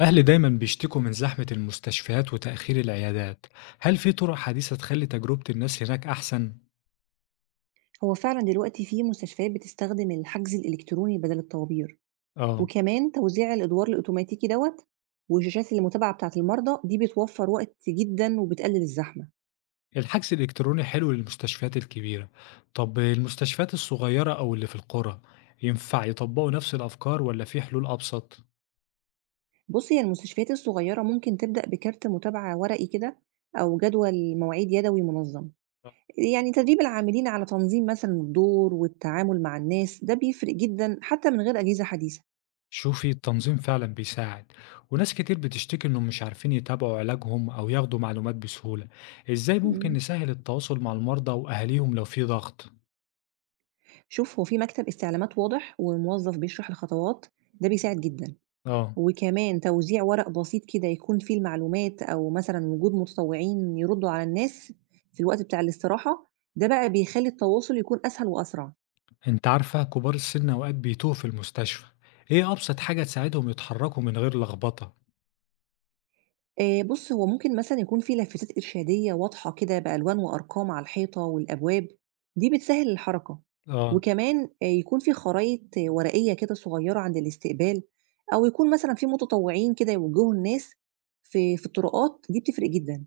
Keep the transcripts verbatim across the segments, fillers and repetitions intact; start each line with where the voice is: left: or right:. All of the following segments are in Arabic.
left: أهلي دايما بيشتكوا من زحمة المستشفيات وتأخير العيادات، هل في طرق حديثة تخلي تجربة الناس هناك أحسن؟
right: هو فعلا دلوقتي في مستشفيات بتستخدم الحجز الإلكتروني بدل الطوابير،
left: آه.
right: وكمان توزيع الأدوار الأوتوماتيكي دوت والشاشات المتابعة بتاعة المرضى دي بتوفر وقت جدا وبتقلل الزحمة.
left: الحجز الإلكتروني حلو للمستشفيات الكبيرة، طب المستشفيات الصغيرة أو اللي في القرى ينفع يطبقوا نفس الأفكار ولا في حلول أبسط؟
right: بص، هي المستشفيات الصغيرة ممكن تبدأ بكارت متابعة ورقي كده أو جدول مواعيد يدوي منظم، يعني تدريب العاملين على تنظيم مثلا الدور والتعامل مع الناس ده بيفرق جدا حتى من غير أجهزة حديثة.
left: شوفي، التنظيم فعلا بيساعد، وناس كتير بتشتكي إنهم مش عارفين يتابعوا علاجهم أو ياخدوا معلومات بسهولة، إزاي ممكن
right: مم.
left: نسهل التواصل مع المرضى وأهاليهم لو في ضغط؟
right: شوف، هو في مكتب استعلامات واضح وموظف بيشرح الخطوات ده بيساعد جدا،
left: آه.
right: وكمان توزيع ورق بسيط كده يكون فيه المعلومات أو مثلا وجود متطوعين يردوا على الناس في الوقت بتاع الاستراحة، ده بقى بيخلي التواصل يكون أسهل وأسرع.
left: انت عارفة كبار السن اوقات بيتوه في المستشفى، ايه ابسط حاجة تساعدهم يتحركوا من غير لخبطة؟
right: آه، بص، هو ممكن مثلا يكون فيه لافتات إرشادية واضحة كده بألوان وأرقام على الحيطة والأبواب، دي بتسهل الحركة.
left: اه.
right: وكمان آه، يكون فيه خرائط آه، ورقية كده صغيرة عند الاستقبال، أو يكون مثلا فيه متطوعين كده يوجهوا الناس في في الطرقات، دي بتفرق جدا.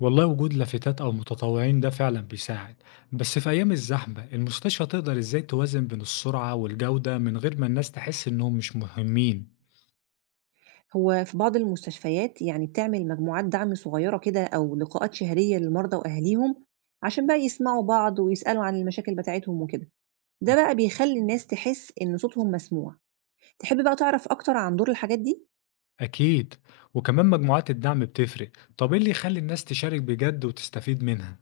left: والله وجود لافتات او متطوعين ده فعلا بيساعد، بس في ايام الزحمة المستشفى تقدر ازاي توازن بين السرعة والجودة من غير ما الناس تحس انهم مش مهمين؟
right: هو في بعض المستشفيات يعني بتعمل مجموعات دعم صغيرة كده أو لقاءات شهرية للمرضى وأهاليهم، عشان بقى يسمعوا بعض ويسألوا عن المشاكل بتاعتهم وكده، ده بقى بيخلي الناس تحس إن صوتهم مسموع. تحب بقى تعرف أكتر عن دور الحاجات دي؟
left: اكيد. وكمان مجموعات الدعم بتفرق، طب ايه اللي يخلي الناس تشارك بجد وتستفيد منها؟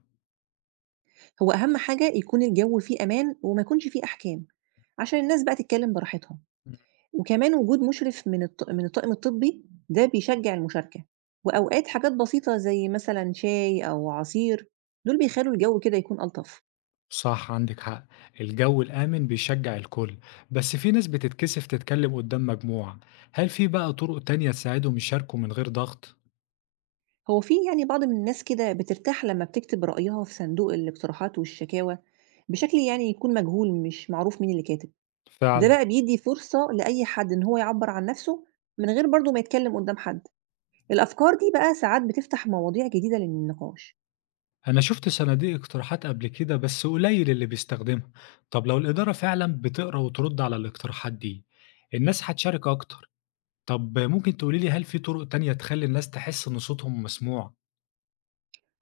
right: هو أهم حاجة يكون الجو فيه أمان وما يكونش فيه أحكام، عشان الناس بقى تتكلم براحتها. وكمان وجود مشرف من الط... من الطاقم الطبي ده بيشجع المشاركة، وأوقات حاجات بسيطة زي مثلا شاي أو عصير دول بيخلوا الجو كده يكون ألطف.
left: صح، عندك حق. الجو الآمن بيشجع الكل، بس في ناس بتتكسف تتكلم قدام مجموعة، هل في بقى طرق تانية تساعدهم يشاركوا من غير ضغط؟
right: هو في يعني بعض من الناس كده بترتاح لما بتكتب رأيها في صندوق الاقتراحات والشكاوى، بشكل يعني يكون مجهول مش معروف مين اللي كاتب. ده
left: فعلا.
right: بقى بيدي فرصة لأي حد إن هو يعبر عن نفسه من غير برضه ما يتكلم قدام حد. الأفكار دي بقى ساعات بتفتح مواضيع جديدة للنقاش.
left: أنا شفت صناديق اقتراحات قبل كده بس قليل اللي بيستخدمها، طب لو الإدارة فعلا بتقرأ وترد على الاقتراحات دي الناس هتشارك أكتر. طب ممكن تقوليلي، هل في طرق تانية تخلي الناس تحس إن صوتهم مسموع؟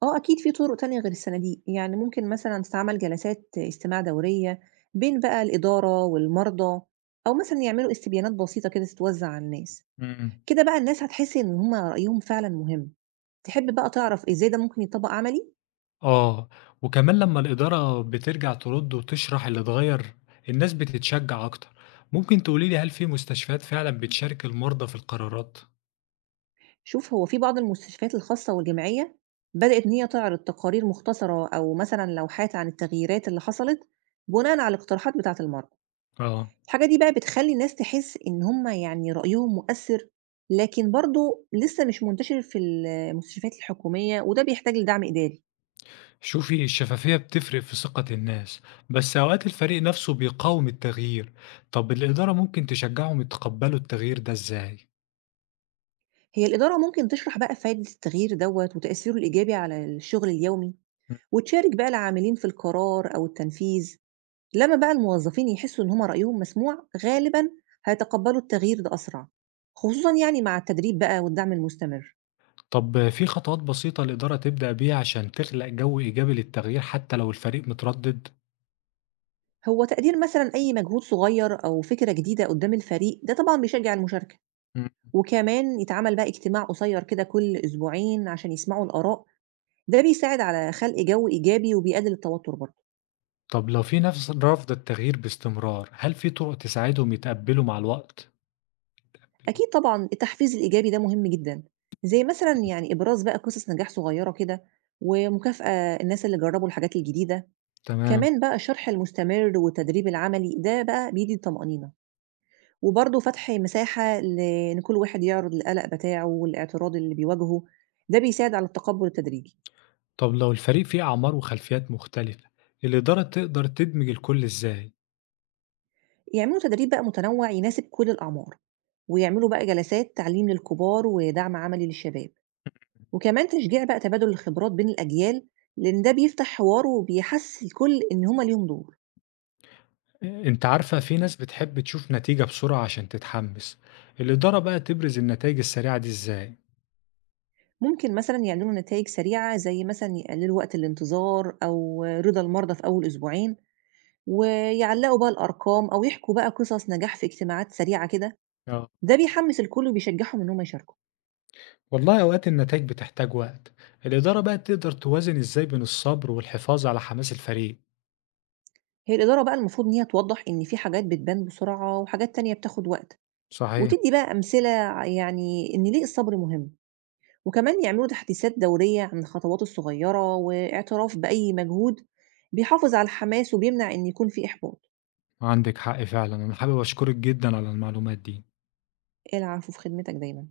right: اه، أكيد في طرق تانية غير الصناديق، يعني ممكن مثلا تستعمل جلسات استماع دورية بين بقى الإدارة والمرضى، أو مثلا يعملوا استبيانات بسيطة كده تتوزع على الناس.
left: مم.
right: كده بقى الناس هتحس إن هما رأيهم فعلا مهم. تحب بقى تعرف إزاي ده ممكن يتطبّق عملي؟
left: آه. وكمان لمّا الإدارة بترجع ترد وتشرح اللي اتغيّر، الناس بتتشجّع أكتر. ممكن تقولي لي، هل في مستشفيات فعلًا بتشارك المرضى في القرارات؟
right: شوف، هو في بعض المستشفيات الخاصة والجامعية بدأت إن هي تعرض تقارير مختصرة أو مثلًا لوحات عن التغييرات اللي حصلت بناءً على الاقتراحات بتاعة المرضى.
left: آه.
right: الحاجة دي بقى بتخلّي الناس تحس إن هم يعني رأيهم مؤثّر، لكن برضه لسه مش منتشر في المستشفيات الحكومية وده بيحتاج لدعم إداري.
left: شوفي، الشفافية بتفرق في ثقة الناس، بس أوقات الفريق نفسه بيقاوم التغيير، طب الإدارة ممكن تشجّعهم يتقبّلوا التغيير ده إزاي؟
right: هي الإدارة ممكن تشرح بقى فايدة التغيير دوّة وتأثيره الإيجابي على الشغل اليومي،
left: مم.
right: وتشارك بقى العاملين في القرار أو التنفيذ. لمّا بقى الموظفين يحسّوا إن هم رأيهم مسموع، غالبًا هيتقبّلوا التغيير ده أسرع، خصوصًا يعني مع التدريب بقى والدعم المستمر.
left: طب في خطوات بسيطة الإدارة تبدأ بيها عشان تخلق جو إيجابي للتغيير حتى لو الفريق متردد؟
right: هو تقدير مثلًا أي مجهود صغير أو فكرة جديدة قدّام الفريق، ده طبعًا بيشجّع المشاركة، وكمان يتعمل بقى اجتماع قصير كده كل أسبوعين عشان يسمعوا الآراء، ده بيساعد على خلق جو إيجابي وبيقلل التوتر برضه.
left: طب لو في ناس رافضة التغيير باستمرار، هل في طرق تساعدهم يتقبلوا مع الوقت؟
right: أكيد طبعًا التحفيز الإيجابي ده مهم جدًا، زي مثلًا يعني إبراز بقى قصص نجاح صغيرة كده، ومكافأة الناس اللي جرّبوا الحاجات الجديدة.
left: تمام.
right: كمان بقى الشرح المستمر والتدريب العملي ده بقى بيدي طمأنينة، وبرضه فتح مساحة لإن كل واحد يعرض القلق بتاعه والاعتراض اللي بيواجهه، ده بيساعد على التقبل التدريجي.
left: طب لو الفريق فيه أعمار وخلفيات مختلفة، الإدارة تقدر تدمج الكل إزاي؟
right: يعملوا تدريب بقى متنوع يناسب كل الأعمار، ويعملوا بقى جلسات تعليم للكبار ودعم عملي للشباب، وكمان تشجيع بقى تبادل الخبرات بين الأجيال، لأن ده بيفتح حوار وبيحس الكل إن هما ليهم دور.
left: أنت عارفة في ناس بتحب تشوف نتيجة بسرعة عشان تتحمس، الإدارة بقى تبرز النتائج السريعة دي إزاي؟
right: ممكن مثلا يعلنوا نتائج سريعة زي مثلا يقللوا وقت الانتظار أو رضا المرضى في أول أسبوعين، ويعلّقوا بقى الأرقام أو يحكوا بقى قصص نجاح في اجتماعات سريعة كده،
left: آه.
right: ده بيحمّس الكل وبيشجّعهم إن هم يشاركوا.
left: والله أوقات النتائج بتحتاج وقت، الإدارة بقى تقدر توازن إزاي بين الصبر والحفاظ على حماس الفريق؟
right: هي الإدارة بقى المفروض إن هي توضّح إن في حاجات بتبان بسرعة وحاجات تانية بتاخد وقت،
left: صحيح،
right: وتدّي بقى أمثلة ع يعني إن ليه الصبر مهم، وكمان يعملوا تحديثات دورية عن الخطوات الصغيّرة واعتراف بأي مجهود بيحافظ على الحماس وبيمنع إن يكون في إحباط.
left: عندك حق فعلا. أنا حابب أشكرك جدا على المعلومات دي.
right: العفو، في خدمتك دايمًا.